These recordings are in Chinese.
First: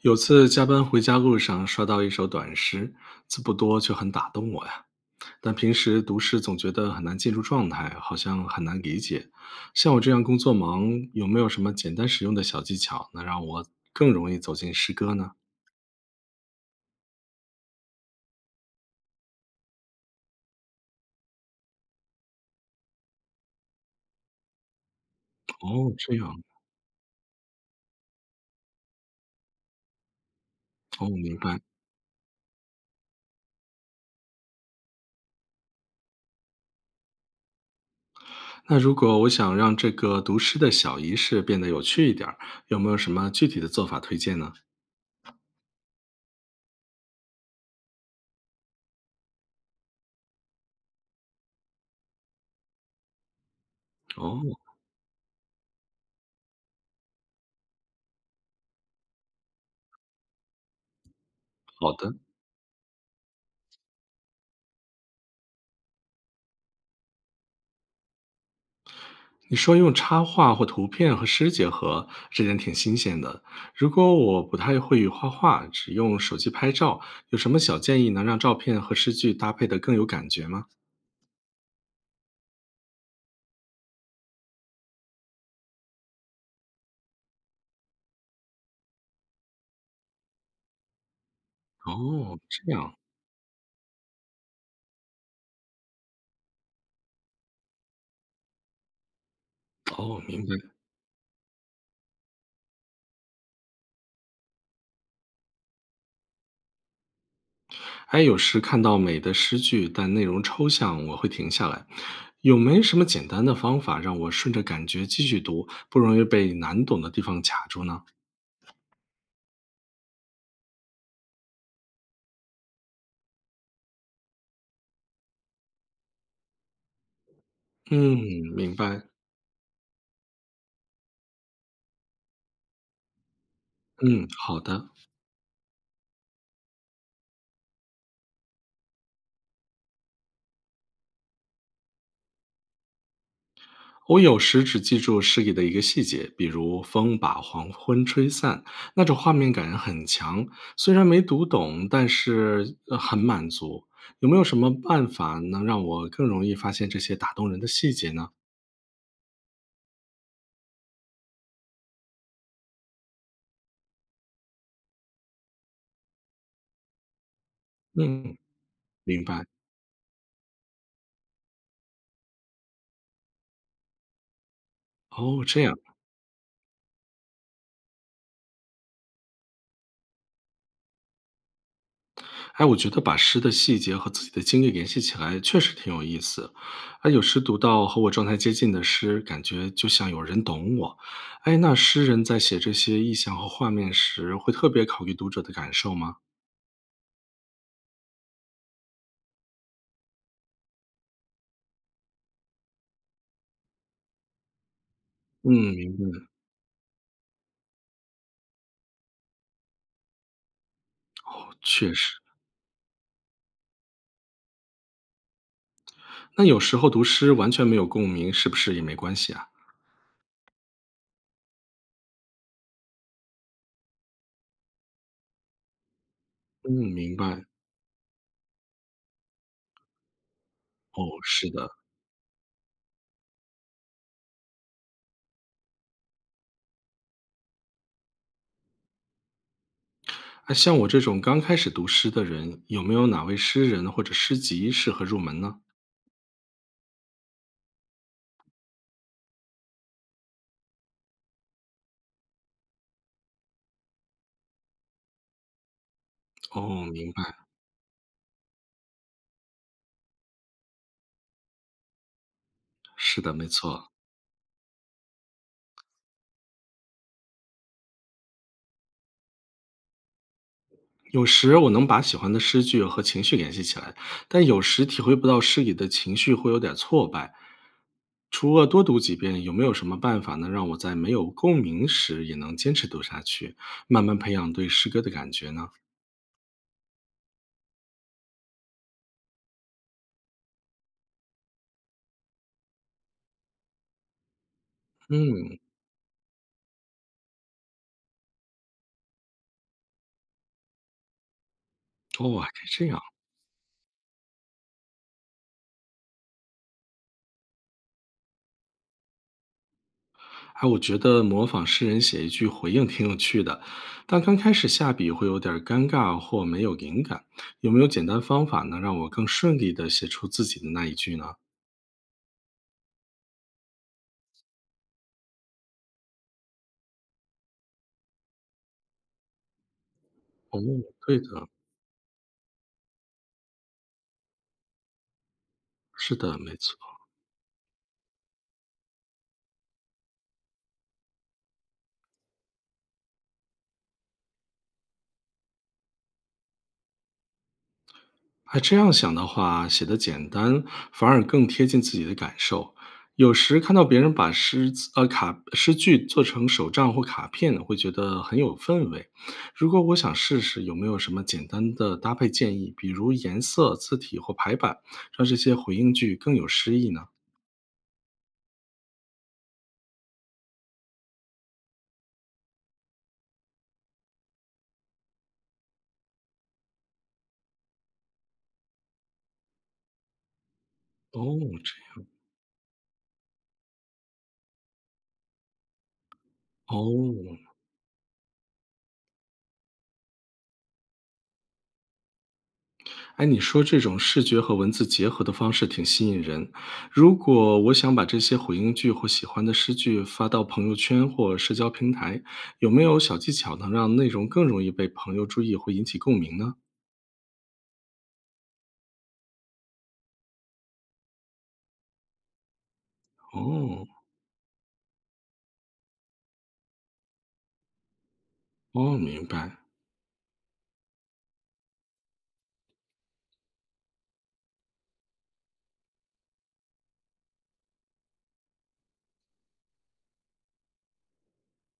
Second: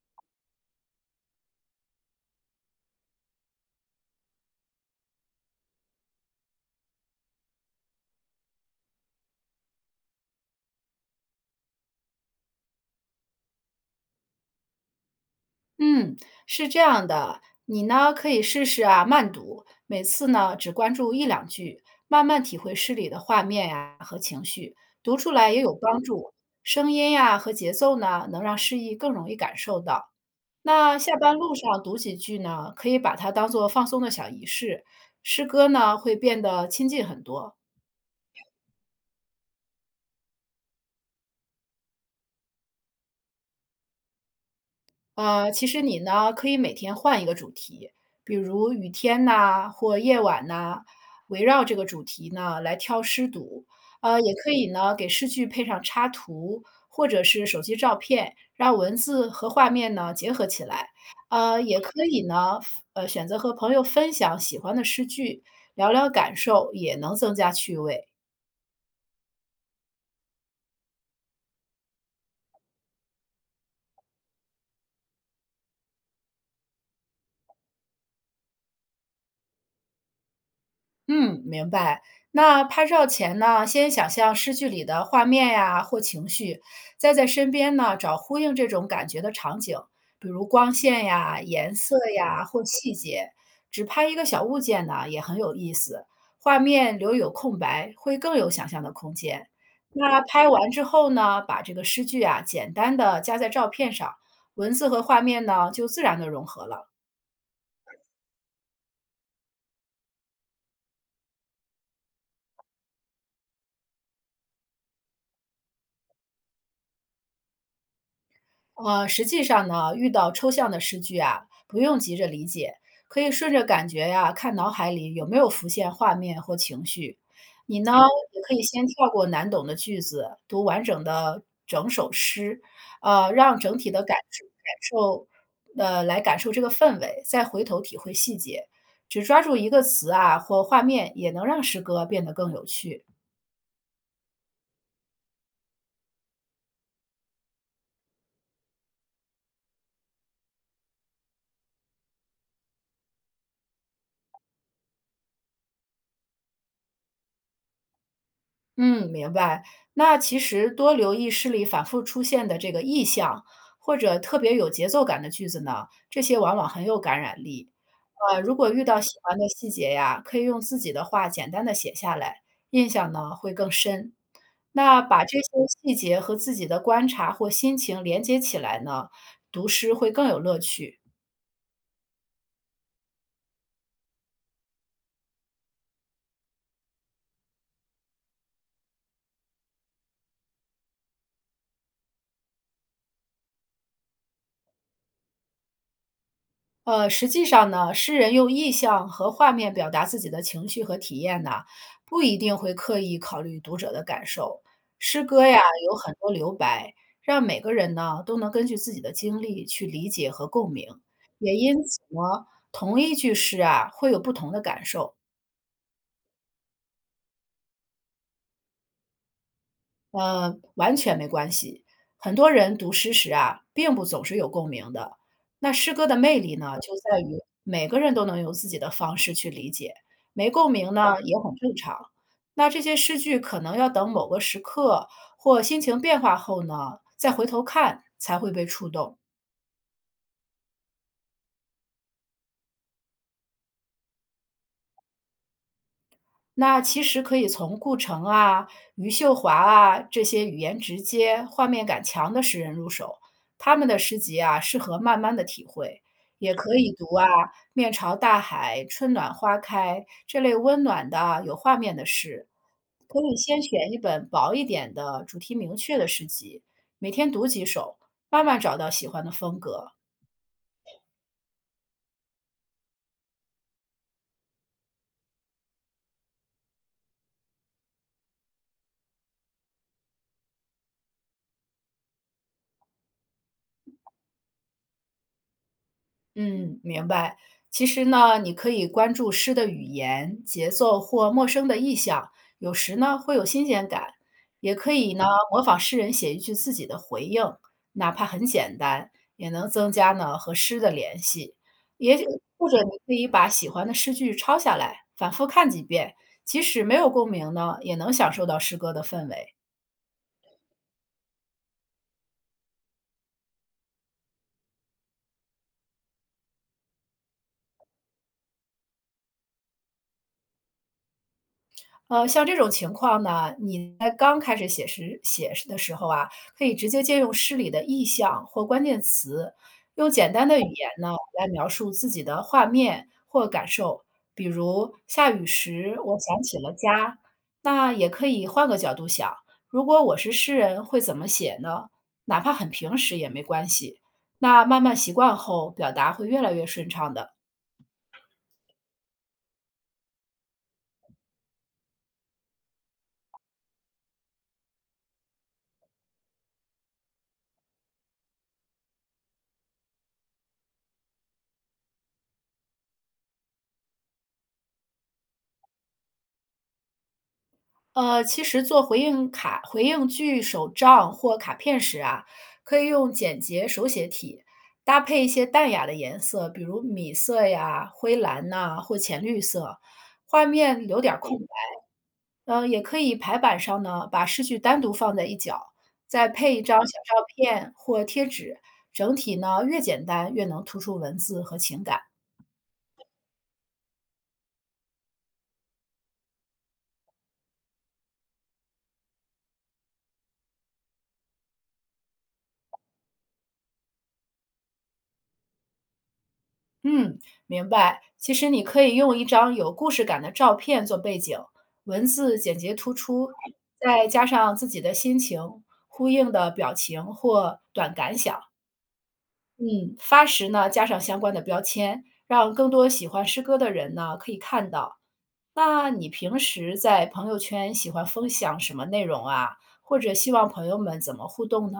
有次加班回家路上刷到一首短诗，字不多却很打动我呀。但平时读诗总觉得很难进入状态，好像很难理解。像我这样工作忙，有没有什么简单实用的小技巧，能让我更容易走进诗歌呢？嗯，是这样的，你呢可以试试啊慢读，每次呢只关注一两句，慢慢体会诗里的画面呀、和情绪，读出来也有哦，帮这样。助。声音呀、和节奏呢，能让诗意更容易感受到。那哦，下班明路白。上读几句呢，可以把它当做放松的小仪式，诗歌呢会变得亲近很多。那如果我想让这个读诗的小仪式变得有趣一点儿，有没有什么具体的做法推荐呢？其实你呢，可以每天换一个主题，比如雨天呐，或夜晚呐，围绕这个主题呢来挑诗读。也可哦，以呢给诗句配上插图或者是手机照片，让文字和画面呢结合起来。呃，也好可的。以呢，呃，选择和朋友分享喜欢的诗句，聊聊感受，也能增加趣味。你说用插画或图片和诗结合，这点挺新鲜的。如果我不太会画画，只用手机拍照，有什么小建议能让照片和诗句搭配的更有感觉吗？嗯，明白。那拍照前呢，先想象诗句里的画面呀或情绪，再在身边呢找呼应这种感觉的场景，比如光线呀、颜色哦，呀或这样。细节。只拍一个小物件呢也很有意思，画面留有空白会更有想象的空间。那哦，明拍完白。之后呢，把这个诗句啊简单的加在照片上，文字和画面呢就自然的融合了。哎，有时看到美的诗句，但内容抽象，我会停下来。有没什么简单的方法让我顺着感觉继续读，不容易被难懂的地方卡住呢？实际上呢，遇到抽象的诗句啊，不用急着理解，可以顺着感觉呀、看脑海里有没有浮现画面或情绪。你呢，嗯，也可以明先白。跳过难懂的句子，读完整的整首诗，让整体的感嗯，受好感的。受，来感受这个氛围，再回头体会细节。只抓住一个词啊或画面，也能让诗歌变得更有趣。我有时只记住诗里的一个细节，比如“风把黄昏吹散”，那种画面感很强。虽然没读懂，但是很满足。有没有什么办法能让我更容易发现这些打动人的细节呢？嗯，明白。那其实多留意诗里反复出现的这个意象，或者特别有节奏感的句子呢，这些往往很有感染力。嗯，如果遇到喜明欢白。的细节呀，可以用自己的话简单的写下来，印象呢会更深。那把这些哦，这样。细节和自己的观察或心情连接起来呢，读诗会更有乐趣。哎，我觉得把诗的细节和自己的经历联系起来，确实挺有意思。哎，有时读到和我状态接近的诗，感觉就像有人懂我。哎，那诗人在写这些意象和画面时，会特别考虑读者的感受吗？实际上呢，诗人用意象和画面表达自己的情绪和体验呢，不一定会刻意考虑读者的感受。诗歌呀，嗯，有明很多白，留白，让每个人呢都能根据自己的经历去理解和共鸣，也因确此实。呢，同一句诗啊，会有不同的感受。那有时候读诗完全没有共鸣，是不是也没关系啊？完全没关系。很多人读诗时啊，并不总是有共鸣的。那诗歌的魅力嗯，呢，就明在于白。每个人都能用自己的方式去理解，没共鸣哦，呢也是很的。正常。那这些诗句可能要等某个时刻或心情变化后呢，再回头看才会被触动。哎，像我这种刚开始读诗的人，有没有哪位诗人或者诗集适合入门呢？那其实可以从顾城啊、余秀华啊这些语言直接、画面感强的诗人入手，他们的诗集啊适合慢慢的体会，也可哦，以明读白，啊“面朝大海，春暖花开”这类温暖的啊有画面的诗。可是的，以没先选错。一本薄一点的、主题明确的诗集，每天读几首，慢慢找到喜欢的风格。有时我能把喜欢的诗句和情绪联系起来，但有时体会不到诗里的情绪，会有点挫败。除了多读几遍，有没有什么办法能让我在没有共鸣时也能坚持读下去，慢慢培养对诗歌的感觉呢？嗯，明白。其实呢，你可以关注诗的语言、节奏或陌生的意象，有时呢会有新鲜感。也可以呢嗯，模仿诗人写一句自己的回应，哪怕很简单，也能增加呢和诗的联系。也许哦，还或者这你样。可以把喜欢的诗句抄下来，反复看几遍，即使没有共鸣呢，也能享受到诗歌的氛围。哎，我觉得模仿诗人写一句回应挺有趣的，但刚开始下笔会有点儿尴尬或没有灵感。有没有简单方法能让我更顺利的写出自己的那一句呢？像这种情况呢，你在刚开始写诗的时候啊，可以直接借用诗里的意象或关键词，用简单的哦，语言呢对来的，描述自己的画面或感受。比如下雨时，是我的，想没起了错。家。那也可以换个角度想，如果我是诗人，会怎么写呢？哪怕很平实也没关系。那慢慢习惯后，表达会越来越顺畅的。哎，这样想的话，写的简单反而更贴近自己的感受。有时看到别人把诗词卡诗句做成手账或卡片，会觉得很有氛围。如果我想试试，有没有什么简单的搭配建议，比如颜色、字体或排版，让这些回应句更有诗意呢？其实做回应卡、回应句、手账或卡片时啊，可以用简洁手写体，搭配一些淡雅的颜色，比如米色呀、灰蓝呐、或浅绿色，画面留点儿空哦，这白。嗯，也可以排版上呢，把诗句单独放在一角，再样。配一张小照哦，片或贴纸，整体呢越简单越能突出文字和情感。哎，你说这种视觉和文字结合的方式挺吸引人。如果我想把这些回应句或喜欢的诗句发到朋友圈或社交平台，有没有小技巧能让内容更容易被朋友注意，会引起共鸣呢？嗯，明白。其实你可以用一张有故事感的照片做背景，文字简洁突出，哦，再加上自己的心情、呼应的表情或短感想。哦，明白。嗯，发时呢加上相关的标签，让更多喜欢诗歌的人呢可以看到。那你平时在朋友圈喜欢分享什么内容啊？或者希望朋友们怎么互动呢？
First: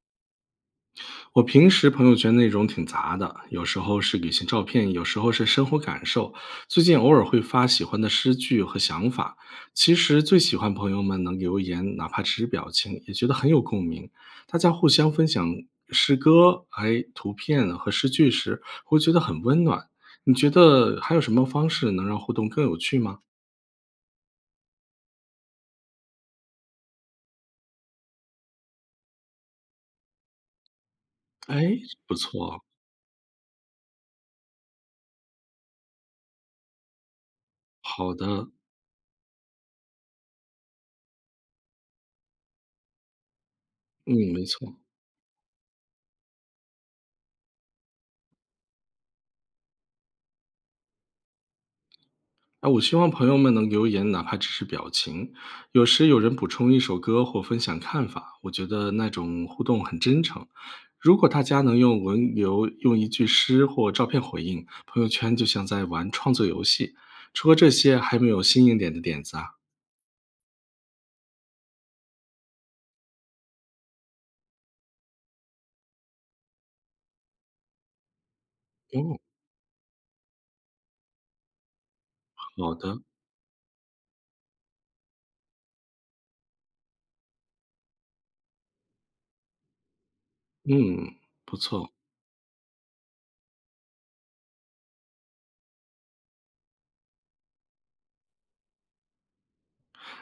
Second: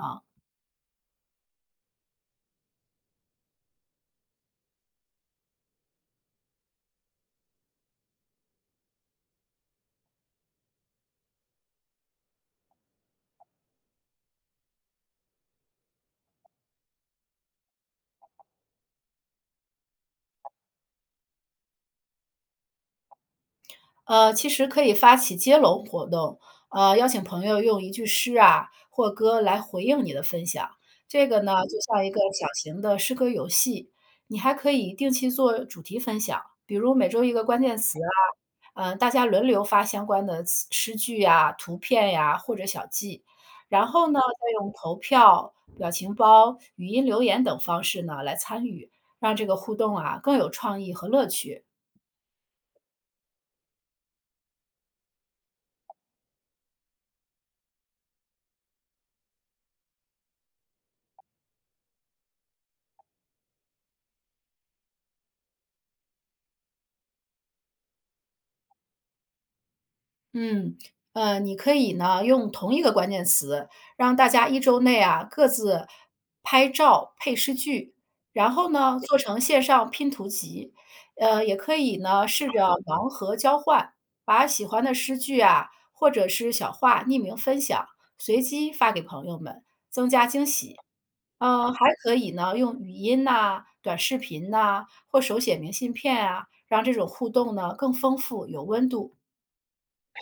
我平时朋友圈内容挺杂的，有时候是旅行照片，有时候是生活感受。最近偶尔会发喜欢的诗句和想法。其实最喜欢朋友们能留言，哪怕只是表情，也觉得很有共鸣。大家互相分享诗歌、哎图片和诗句时，会觉得很温暖。你觉得还有什么方式能让互动更有趣吗？其实可以发起接龙活动，邀请朋友用一句诗啊或歌来回应你的分享。这个呢，就哎，像一不个小错，型的诗歌游戏。你还可以定期做主题分享，比如每周一个关键词好的，啊，大家轮流发相关的词诗句呀、图片呀或者小记。然后呢，嗯，没再用错。投票、表情包、语音留言等方式呢来参与，让这个互动啊更有创意和乐趣。啊，我希望朋友们能留言，哪怕只是表情。有时有人补充一首歌或分享看法，我觉得那种互动很真诚。如果大家能用文流用一句诗或照片回应，朋友圈就像在玩创作游戏。除了这些，还有没有新颖点的点子啊？嗯，你可以呢用同一个关键词，让大家一周内啊各自拍照配诗句，然后呢做哦，成线上拼图集。也可以呢试着好的，盲盒交换，把喜欢的诗句啊或者是小话匿名分享，随机发给朋友们，增加惊喜。嗯，不还错。可以呢用语音呐、短视频呐、或手写明信片啊，让这种互动呢更丰富有温度。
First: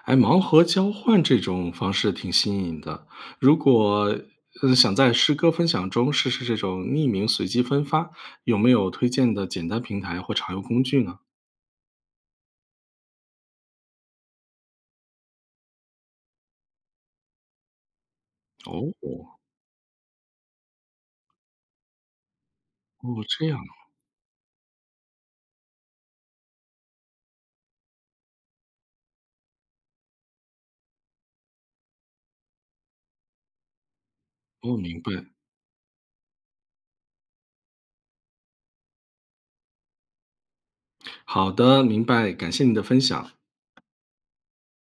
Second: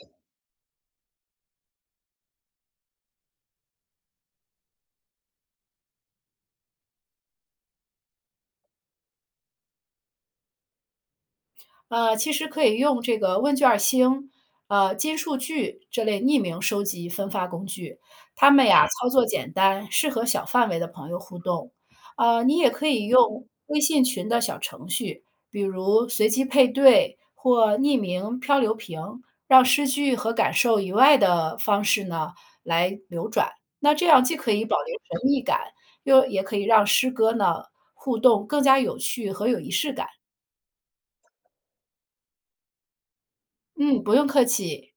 哎，盲盒交换这种方式挺新颖的。如果想在诗歌分享中试试这种匿名随机分发，有没有推荐的简单平台或常用工具呢？其实可以用这个问卷儿星、金数据这类匿名收集分发工具，它们呀操作哦，简单，适合小范围的朋友互动。你也可以哦，用这样。微信群的小程序，比如随机配对或匿名漂流瓶，让诗句和感受以外的方式呢来流转。那这样既可以保哦，留明白。神秘感，又也可以让诗歌呢互动更加有趣和有仪式感。好的，明白，感谢你的分享。嗯，不用客气。